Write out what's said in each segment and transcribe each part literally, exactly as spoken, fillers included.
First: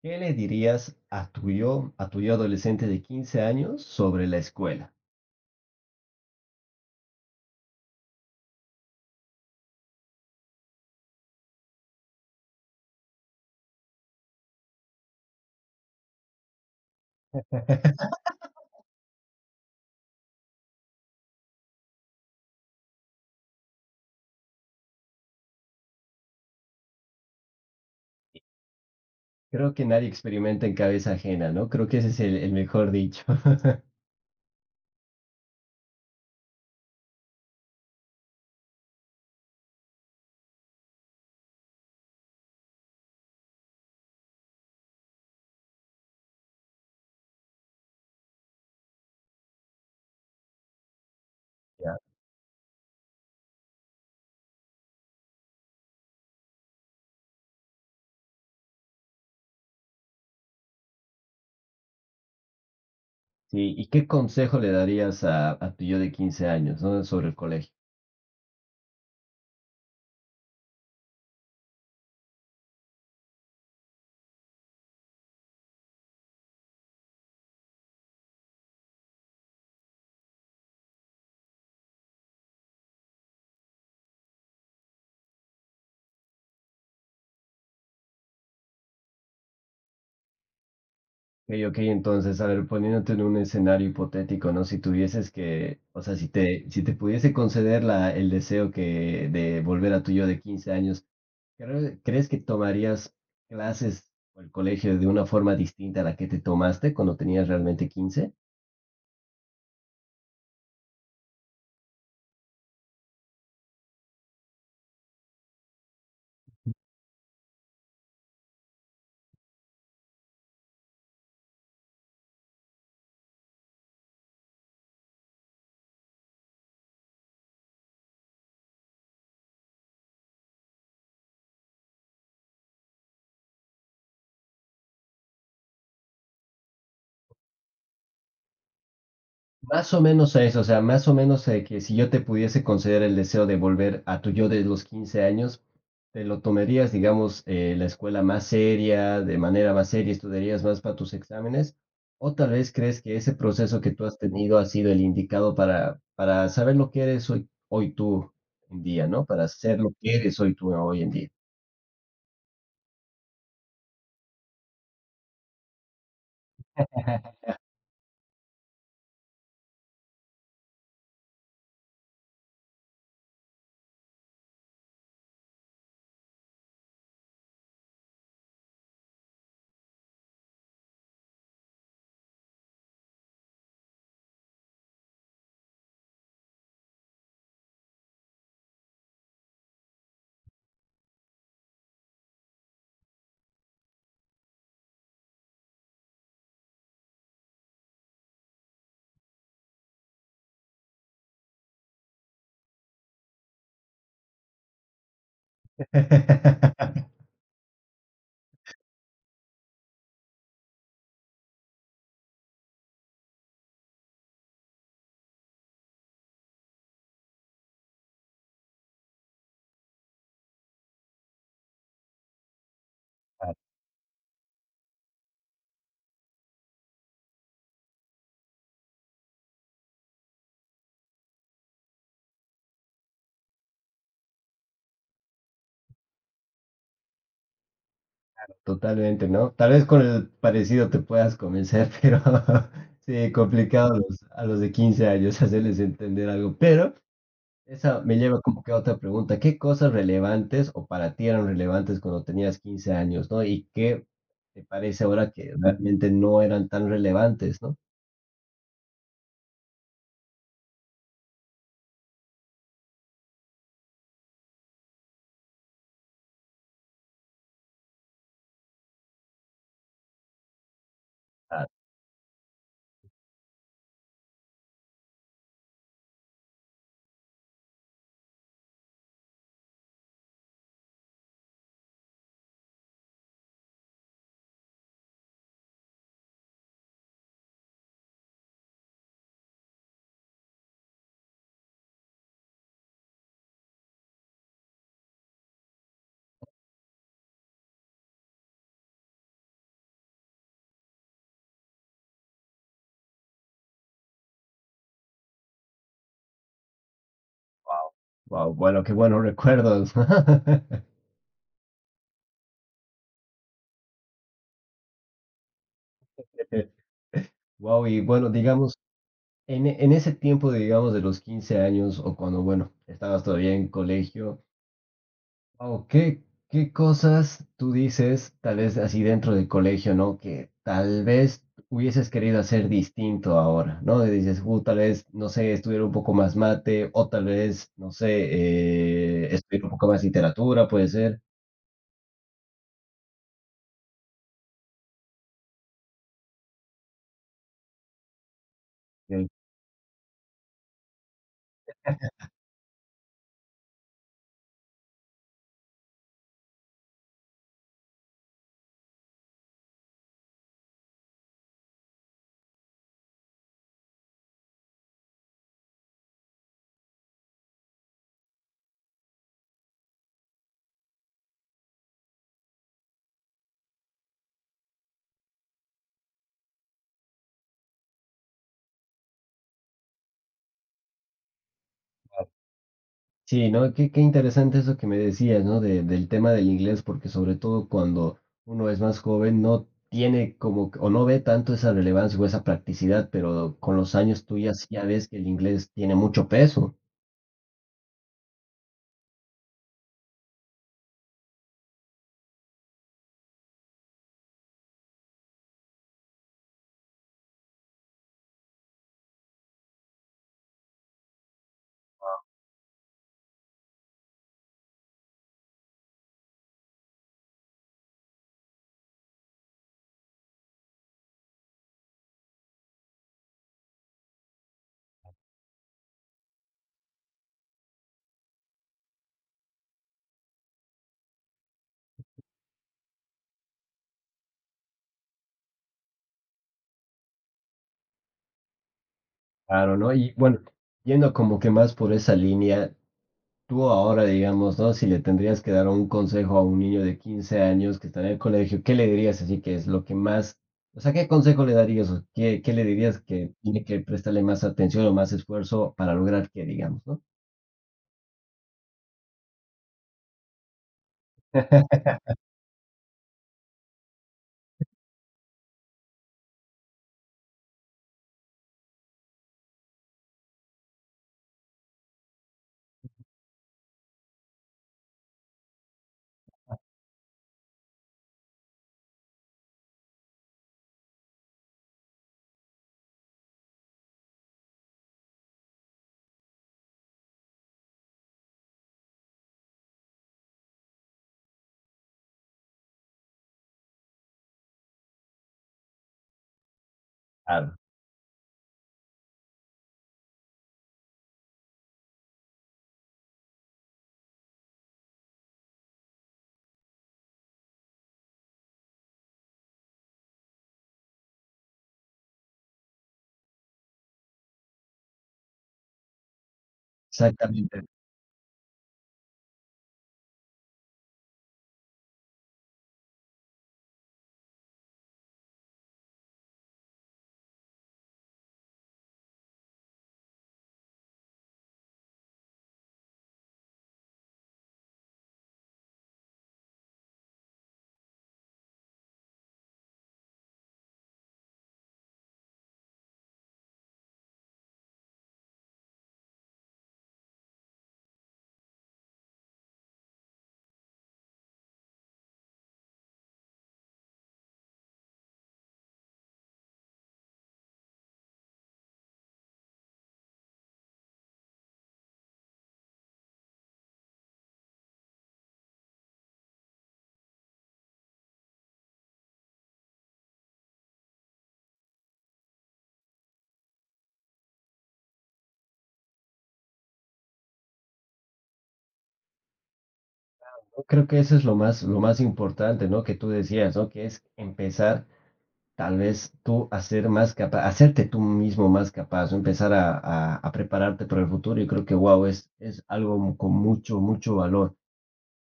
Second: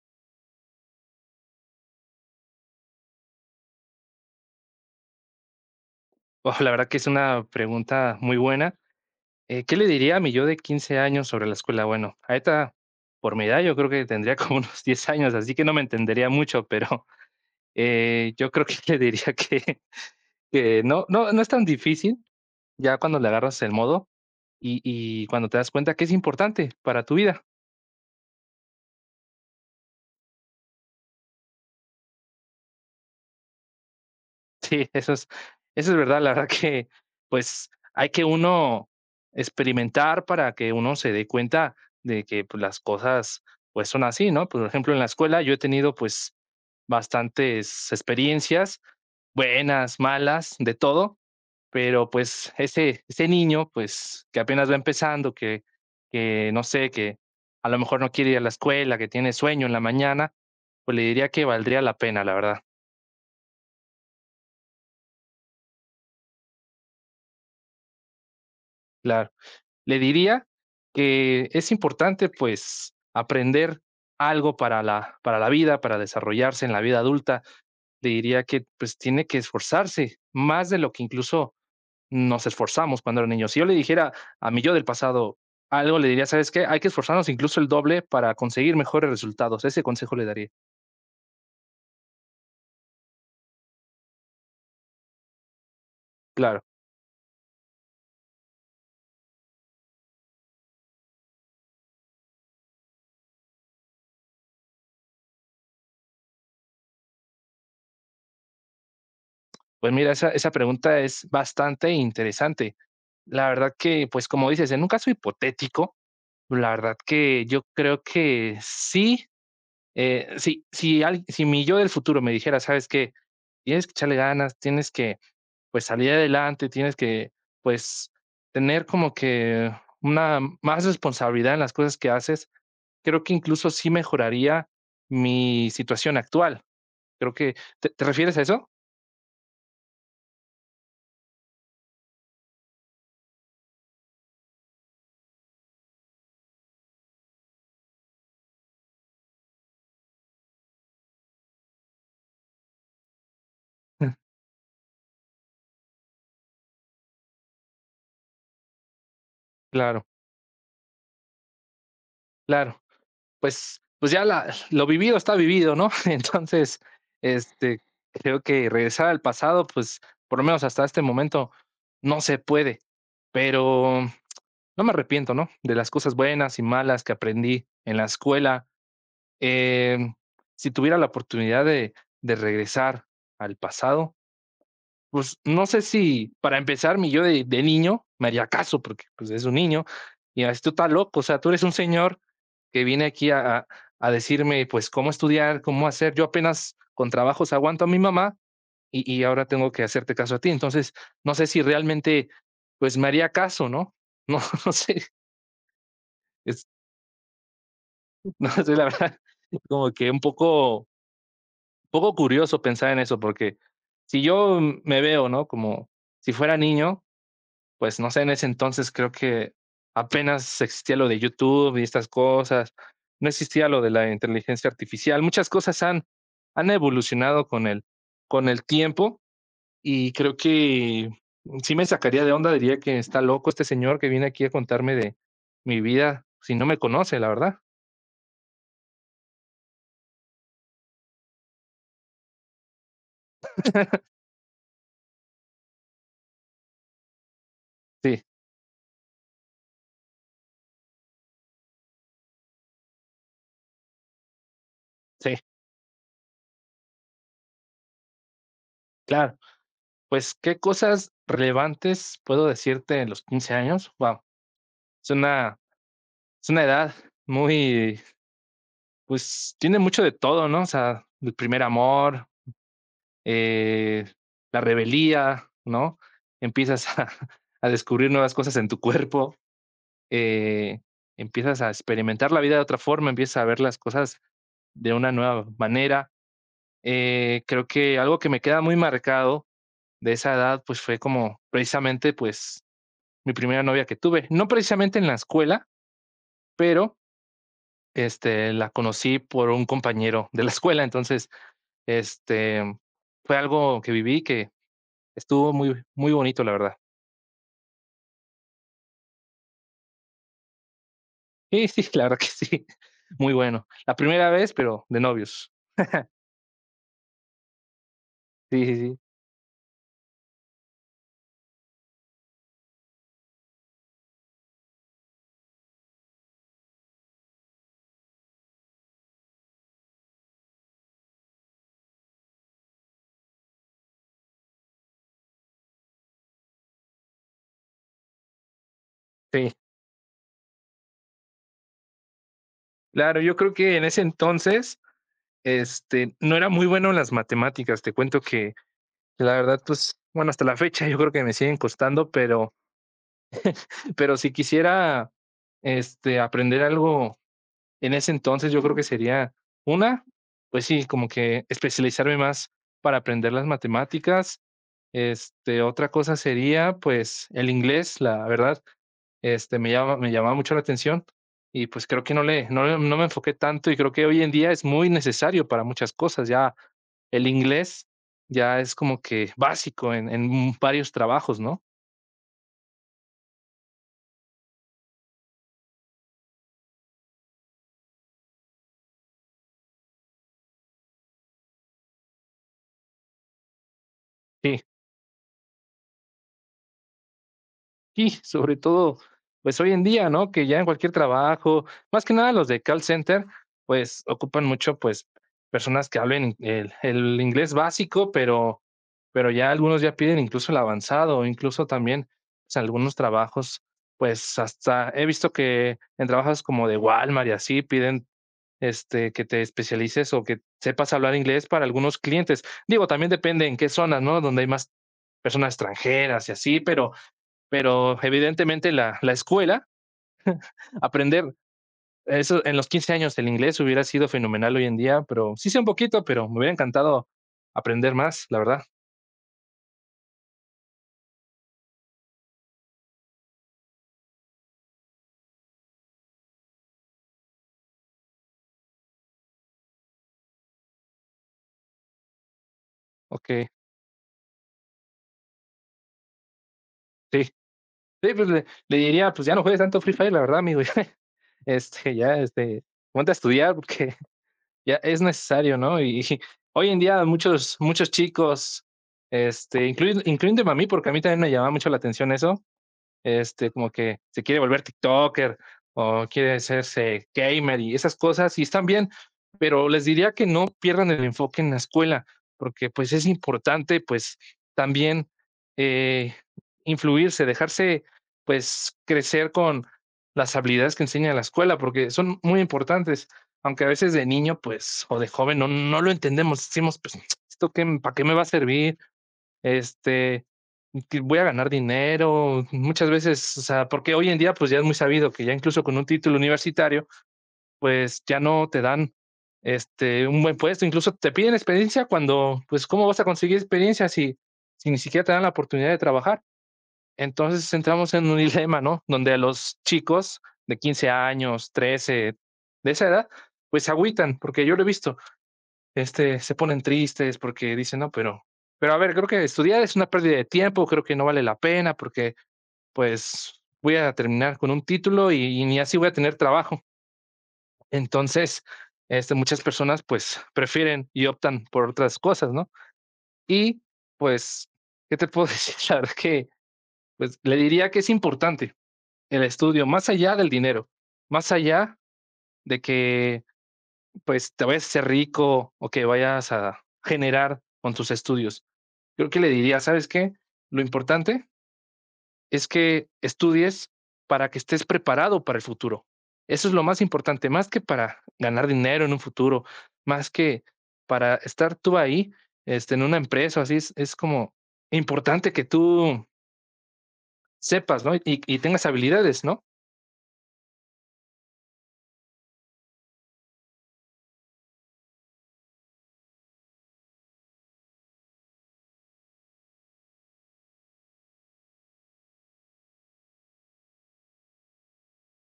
¿Qué le dirías a tu yo, a tu yo adolescente de quince años sobre la escuela? Oh, la verdad que es una pregunta muy buena. Eh, ¿qué le diría a mi yo de quince años sobre la escuela? Bueno, ahorita, por mi edad, yo creo que tendría como unos diez años, así que no me entendería mucho, pero eh, yo creo que le diría que, que no, no, no es tan difícil ya cuando le agarras el modo y, y cuando te das cuenta que es importante para tu vida. Creo que nadie experimenta en cabeza ajena, ¿no? Creo que ese es el, el mejor dicho. Sí, eso es eso es verdad. La verdad que, pues, hay que uno experimentar para que uno se dé cuenta de que, pues, las cosas, pues, son así, ¿no? Por ejemplo, en la escuela yo he tenido, pues, bastantes experiencias, buenas, malas, de todo, Ya. pero, pues, ese ese niño, pues, que apenas va empezando, que que no sé, que a lo mejor no quiere ir a la escuela, que tiene sueño en la mañana, pues, le diría que valdría la pena, la verdad. Sí, ¿y qué consejo le darías a, a tu yo de quince años, ¿no? sobre el colegio? Claro. Le diría que es importante pues aprender algo para la, para la vida, para desarrollarse en la vida adulta. Le diría que pues tiene que esforzarse más de lo que incluso nos esforzamos cuando era niño. Si yo le dijera a mi yo del pasado algo, le diría, ¿sabes qué? Hay que esforzarnos incluso el doble para conseguir mejores resultados. Ese consejo le daría. Ok, ok, entonces, a ver, poniéndote en un escenario hipotético, ¿no? Si tuvieses que, o sea, si Claro. te, si te pudiese conceder la, el deseo que, de volver a tu yo de quince años. ¿Cre- ¿Crees que tomarías clases o el colegio de una forma distinta a la que te tomaste cuando tenías realmente quince. Pues mira, esa, esa pregunta es bastante interesante. La verdad que, pues como dices, en un caso hipotético, la verdad que yo creo que sí. Eh, si, si, al- si mi yo del futuro me dijera, ¿sabes qué? Tienes que echarle ganas, tienes que, pues, salir adelante, tienes que, pues, tener como que una más responsabilidad en las cosas que haces, creo que incluso sí mejoraría mi situación actual. Creo que, ¿te, te refieres a eso? Más o menos a eso, o sea, más o menos, eh, que si yo te pudiese conceder el deseo de volver a tu yo de los quince años, te lo tomarías, digamos, eh, la escuela más seria, de manera más seria, estudiarías más para tus exámenes, o tal vez crees que ese proceso que tú has tenido ha sido el indicado para, para saber lo que eres hoy, hoy tú en día, ¿no? Para ser lo Claro, que eres hoy tú hoy en día. claro. pues, pues ya la, lo vivido está vivido, ¿no? Entonces, este, creo que regresar al pasado, pues, por lo menos hasta este momento, no se puede. Pero no me arrepiento, ¿no? De las cosas buenas y malas que aprendí en la escuela. Em, si tuviera la oportunidad de, de regresar al pasado, pues no sé si para empezar mi yo de, de niño me haría caso, porque pues es un niño, y así tú estás loco, o sea, tú eres un señor que viene aquí a, a a decirme pues cómo estudiar, cómo hacer, yo apenas con trabajos aguanto a mi mamá y, y ahora tengo que hacerte caso a ti, entonces no sé si realmente pues me haría caso, ¿no? No, no sé, es, no sé, la verdad, como que un poco, poco curioso pensar en eso, porque si yo me veo, ¿no? Como si fuera niño, pues no sé, en ese entonces creo que apenas existía lo de YouTube y estas cosas, no existía lo de la inteligencia artificial, muchas cosas han, han evolucionado con el, con el tiempo y creo que sí me sacaría de onda, diría que está loco este señor que viene aquí a contarme de mi vida si no me conoce, la verdad. Totalmente, ¿no? Tal vez con el parecido te puedas convencer, pero sí, complicado a los, a los de quince años hacerles entender algo. Pero esa me Sí, lleva como que a otra pregunta. ¿Qué cosas relevantes o para ti eran relevantes cuando tenías quince años, ¿no? ¿Y qué te parece ahora sí, que realmente no eran tan relevantes, ¿no? claro. Pues, ¿qué cosas relevantes puedo decirte en los quince años? Wow, es una, es una edad muy. Pues tiene mucho de todo, ¿no? O sea, el primer Ah, amor, eh, la rebeldía, ¿no? Empiezas a, a descubrir nuevas cosas en tu cuerpo, eh, empiezas a experimentar la vida de otra forma, empiezas a ver las cosas de una nueva manera. Eh, creo que algo que me queda muy marcado de esa edad, pues fue como precisamente, pues, mi primera novia que tuve. No precisamente en la escuela, pero este, la conocí por un compañero de la escuela, entonces Este, fue algo que viví que estuvo muy, muy bonito, la verdad. wow, guau, bueno, qué buenos recuerdos. Sí, sí, la verdad que sí. Muy bueno. La primera vez, pero de novios. Wow, y bueno, Sí, digamos. sí, sí. En, e- en ese tiempo, de, digamos, de los quince años o cuando, bueno, estabas todavía en colegio, o ¿qué, qué cosas tú dices, tal vez así dentro del colegio, ¿no? Que tal vez hubieses querido hacer distinto ahora, ¿no? Y dices: "Uh, tal vez, no sé, estudiar un poco más mate o tal vez, no sé, eh, Sí. estudiar un poco más literatura, puede ser". Claro, yo creo que en ese entonces, este, no era muy bueno en las matemáticas. Te cuento que la verdad, pues, bueno, hasta la fecha yo creo que me siguen costando, pero, pero si quisiera, este, aprender algo. En ese entonces yo creo que sería una, pues sí, como que especializarme más para aprender las matemáticas. Este, otra cosa sería, pues, el inglés, la verdad, este, me llama, me llamaba mucho la atención y pues creo que no le, no, le- no me enfoqué tanto y creo que hoy en día es muy necesario para muchas cosas. Ya el inglés ya es como que básico en, en varios trabajos, ¿no? Sí, ¿no? Qué, qué interesante eso que me decías, ¿no? De- del tema del inglés, porque sobre todo cuando uno es más joven no tiene como, que- o no ve tanto esa relevancia o esa practicidad, pero con los años tú ya, Sí. sí- ya ves que el inglés tiene mucho peso. Y sobre todo, pues hoy en día, ¿no? Que ya en cualquier trabajo, más que nada los de call center, pues ocupan mucho, pues, personas que hablen el, el inglés básico, pero, pero ya algunos ya piden incluso el avanzado, incluso también pues, algunos trabajos, pues hasta he visto que en trabajos como de Walmart y así piden este, que te especialices o que sepas hablar inglés para algunos clientes. Digo, también depende en qué zonas, ¿no? Donde hay más personas extranjeras y así, pero pero evidentemente la, la escuela, aprender eso en los quince años el inglés hubiera sido fenomenal hoy en día, pero sí sé un poquito, pero me hubiera encantado aprender más, la verdad. Claro, ¿no? Y bueno, yendo como que más por esa línea. Tú ahora, digamos, ¿no? Si le tendrías que dar un consejo a un niño de quince años que está en el colegio, ¿qué le dirías así que es lo que más, o sea, qué consejo le darías o qué, qué le dirías Ok, que tiene que prestarle más atención o más esfuerzo para lograr que, digamos, ¿no? sí. Sí, pues le, le diría, pues ya no juegues tanto Free Fire, la verdad, amigo. Ya, Este, ya, este, ponte a estudiar porque ya es necesario, ¿no? Y, y hoy en día muchos, muchos chicos, este, incluyendo, incluyéndome a mí, porque a mí también me llamaba mucho la atención eso. Este, como que se quiere volver tiktoker o quiere hacerse gamer y esas cosas, y están bien, pero les diría que no pierdan el enfoque en la escuela, porque, pues, es importante, pues, también, eh, influirse, dejarse, pues, crecer con las habilidades que enseña la escuela, porque son muy importantes, aunque a veces de niño, pues, o de joven no no lo entendemos, decimos: "Pues, esto Claro, qué, ¿para qué me va a servir? Este, que voy a ganar dinero", muchas veces, o sea, porque hoy en día, pues, ya es muy sabido que ya incluso con un título universitario, pues, ya no te dan, este, un buen puesto, incluso te piden experiencia cuando, pues, ¿cómo vas a conseguir experiencia si si ni siquiera te dan la oportunidad de trabajar? Entonces, exactamente. entramos en un dilema, ¿no? Donde los chicos de quince años, trece, de esa edad, pues, se agüitan, porque yo lo he visto, este, se ponen tristes porque dicen, no, pero, pero a ver, creo que estudiar es una pérdida de tiempo, creo que no vale la pena porque pues voy a terminar con un título y, y ni así voy a tener trabajo. Entonces, este, muchas personas pues prefieren y optan por otras cosas, ¿no? Y pues, ¿qué te puedo decir? La verdad que pues le diría que es importante el estudio, más allá del dinero, más allá de que pues te vayas a ser rico o que vayas a generar con tus estudios. Creo que le diría, ¿sabes qué? Lo importante es que estudies para que estés preparado para el futuro. Eso es lo más importante, más que para ganar dinero en un futuro, más que para estar tú ahí este, en una empresa, así es, es como importante que tú sepas, ¿no? Y, y tengas habilidades, ¿no? Yo creo que eso es lo más, lo más importante, ¿no? Que tú decías, ¿no? Que es empezar tal vez tú a ser más capaz, hacerte tú mismo más capaz, ¿no? Empezar a, a- a prepararte para el futuro. Y creo que, wow, es, es algo mu- con mucho, mucho valor.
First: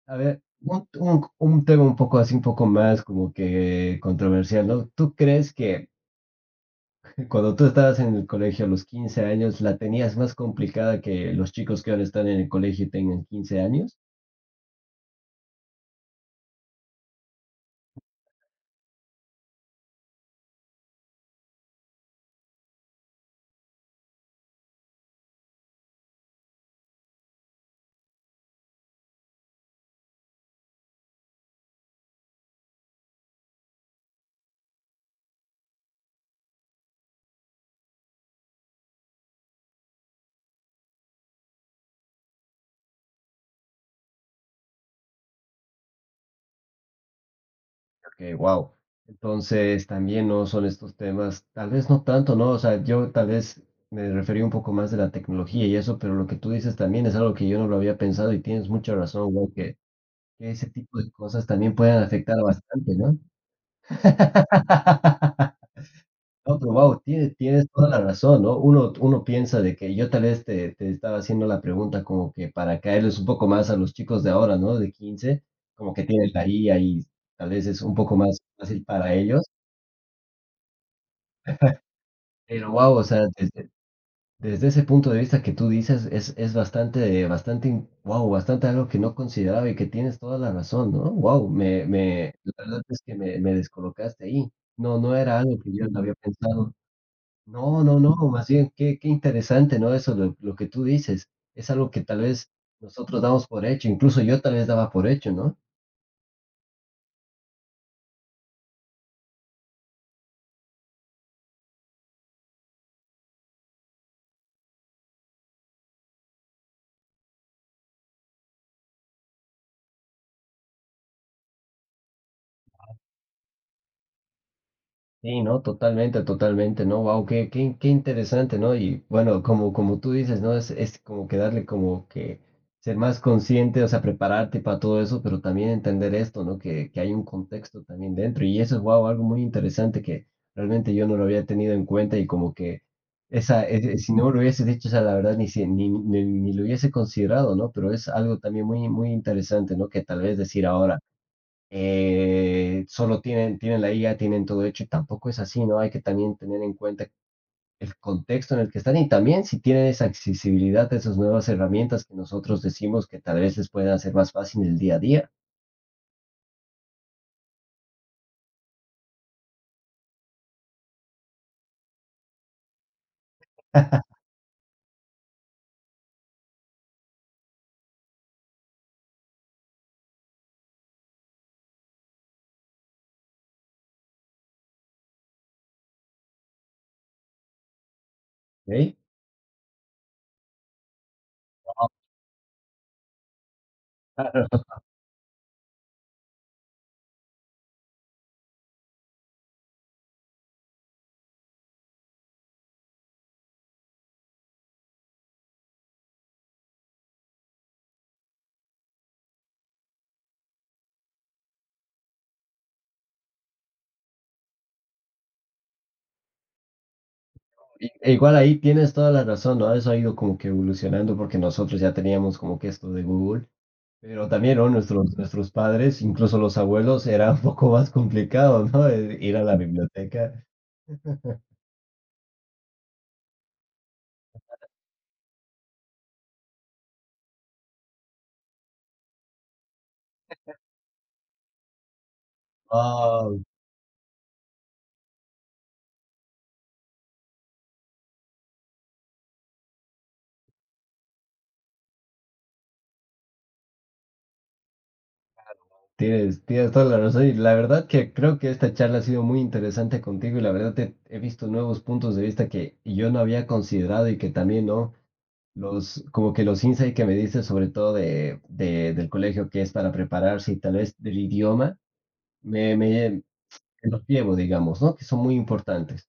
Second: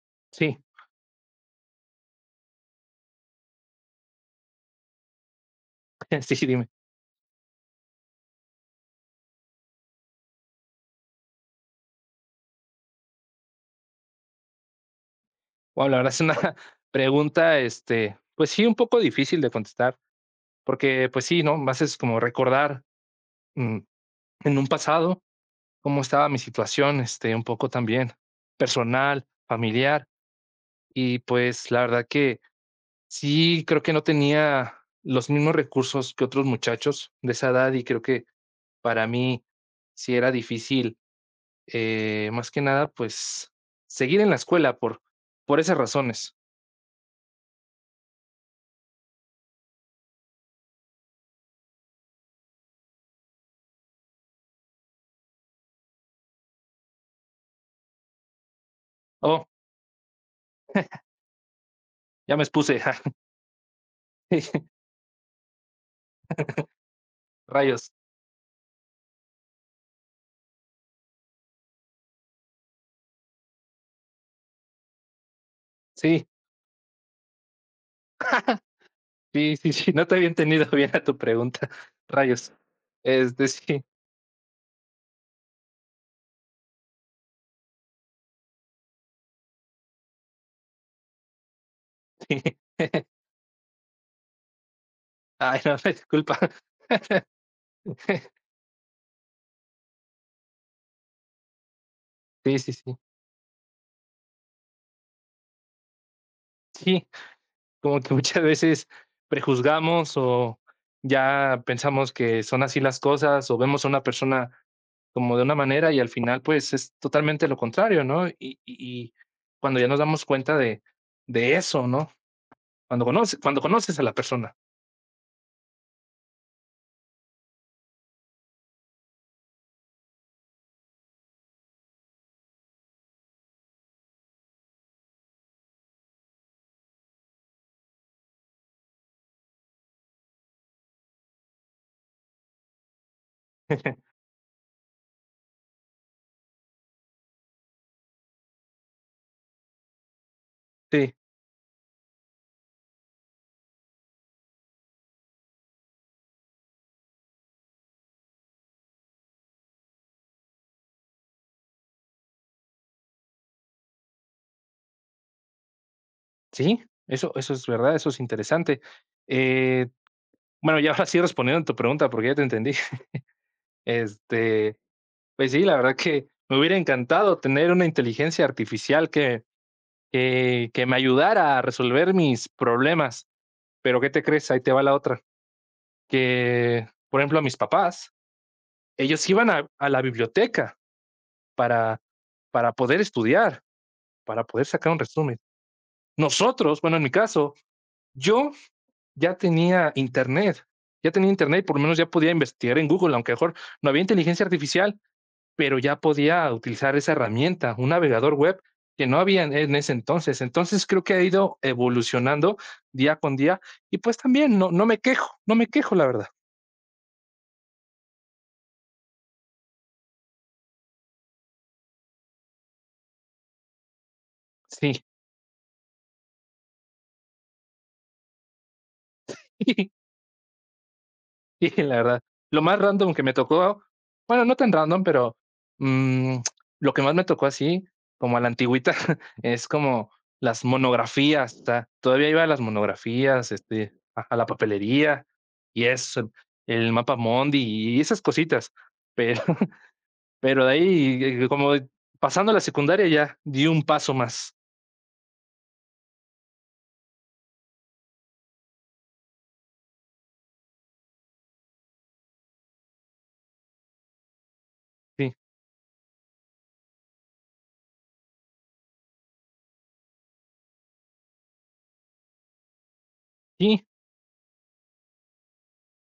A ver, Sí, un, un- un tema un poco así, un poco más como que controversial, ¿no? ¿Tú crees que sí, dime. cuando tú estabas en el colegio a los quince años la tenías más complicada que los chicos que ahora están en el colegio y tengan quince años? Wow, la verdad es una pregunta, este, pues sí, un poco difícil de contestar, porque pues sí, ¿no? Más es como recordar mm, en un pasado cómo estaba mi situación, este, un poco también personal, familiar, y pues la verdad que sí, creo que no tenía los mismos recursos que otros muchachos de esa edad y creo que para mí sí era difícil, eh, más que nada, pues seguir en la escuela por, por esas razones. Que wow. Entonces, también no son estos temas, tal vez no tanto, ¿no? O sea, yo tal vez me referí un poco más de la tecnología y eso, pero lo que tú dices también es algo que yo no lo había pensado y tienes mucha razón, Oh, güey, que, que ese tipo de cosas también pueden afectar ya me expuse, ja, bastante, ¿no? No, pero wow, tienes tienes toda rayos. la razón, ¿no? Uno uno piensa de que yo tal vez te te estaba haciendo la pregunta como que para caerles un poco más a los chicos de ahora, ¿no? De quince, como que Sí, tienen la I A y tal vez es un poco más fácil para ellos. sí, sí, sí, no te había entendido bien a tu pregunta, rayos. Pero wow, o sea, Este, desde Sí, desde ese punto de vista que tú dices es es bastante, bastante in guau, bastante algo que no consideraba y que tienes toda la razón, ¿no? Wow, me me sí. la verdad es que me me descolocaste ahí. No, no era algo Ay, que no, yo me no había disculpa. pensado. No, no, no, más bien, qué, qué interesante, ¿no? Eso, lo, lo que tú dices es algo que tal vez Sí, sí, sí. nosotros damos por hecho, incluso yo tal vez daba por hecho, ¿no? Sí, como que muchas veces prejuzgamos o ya pensamos que son así las cosas o vemos a una persona como de una manera y al final pues es totalmente lo contrario, ¿no? Y, y- y cuando ya nos damos cuenta de, de eso, ¿no? Cuando conoces, cuando conoces a la persona. Sí, no, totalmente, totalmente, ¿no? Wow, qué, qué, qué interesante, ¿no? Y bueno, como, como tú dices, ¿no? Es, es como que darle como que ser más consciente, o sea, prepararte para todo eso, pero también entender esto, ¿no? Que, que hay un contexto también dentro. Y eso es, wow, algo muy interesante que realmente yo no lo había tenido en cuenta. Y como que esa, es- es- si no lo hubiese dicho, o sea, la verdad, ni, si- ni, ni, ni lo hubiese considerado, ¿no? Pero es algo también muy, muy interesante, ¿no? Que tal vez decir ahora, Sí, eh, solo tienen, tienen la I A, tienen todo hecho, y tampoco es así, ¿no? Hay que también tener en cuenta el contexto en el que están y también si tienen esa accesibilidad a esas nuevas herramientas que nosotros decimos que tal vez les pueden hacer más fácil el día a día. sí, eso, eso es verdad, eso es interesante. Eh, bueno, ya ahora sí respondiendo a tu pregunta, porque ya te entendí. Este, pues sí, la verdad que me hubiera encantado tener una inteligencia artificial que que, que me ayudara a resolver mis problemas. Pero ¿qué te crees? Ahí te va la otra. Que, por ejemplo, a mis papás, Okey. ellos iban a, a la biblioteca para, para poder estudiar, para Claro. poder sacar un resumen. Nosotros, bueno, en mi caso, yo ya tenía internet, ya tenía internet, por lo menos ya podía investigar en Google, aunque mejor no había inteligencia artificial, pero ya podía utilizar esa herramienta, un navegador web que no había en en ese entonces. Entonces creo que ha ido evolucionando día con día y pues también no, no me quejo, no me quejo, la verdad. I e Igual ahí tienes toda la razón, ¿no? Eso ha ido como que evolucionando porque nosotros ya teníamos como que esto de Google, pero también, ¿no? Sí. Nuestros nuestros padres, incluso los abuelos, era un poco más complicado, ¿no? Eh, ir a la biblioteca. Sí, la verdad. Lo más random que me tocó, bueno, no tan random, pero, mm, lo que más me tocó así, como a la antigüita, es como las monografías, o sea, todavía iba a las Ah. monografías, este, a a la papelería y eso, el mapa mapamundi y esas cositas. Pero pero de ahí, eh, como pasando la secundaria, ya di un paso más. Tienes, tienes toda la razón y la verdad que creo que esta charla ha sido muy interesante contigo y la verdad te, he visto nuevos puntos de vista que yo no había considerado y que también, ¿no? Sí. Los, como que los insights que me dices, sobre todo de, de- del colegio que es para prepararse y tal vez del idioma, me, me Sí, los llevo, digamos, ¿no? Que son muy importantes.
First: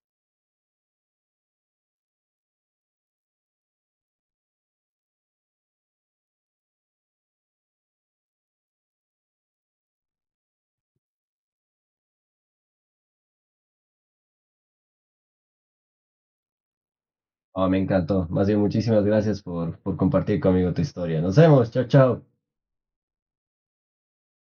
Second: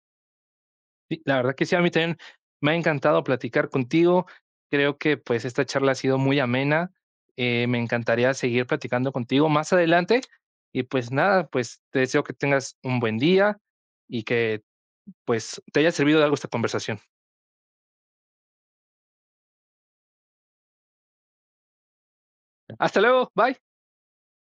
Sí, la verdad que sí, a mí también me ha encantado platicar contigo. Creo que pues esta charla ha sido muy amena. Eh, me encantaría seguir platicando contigo más adelante. Y pues nada, pues te deseo que tengas un buen día y que pues te haya servido de algo esta conversación. Ah, me encantó. Más bien, muchísimas gracias por, por compartir conmigo tu historia. Nos vemos. Chao, chao. Hasta luego, bye.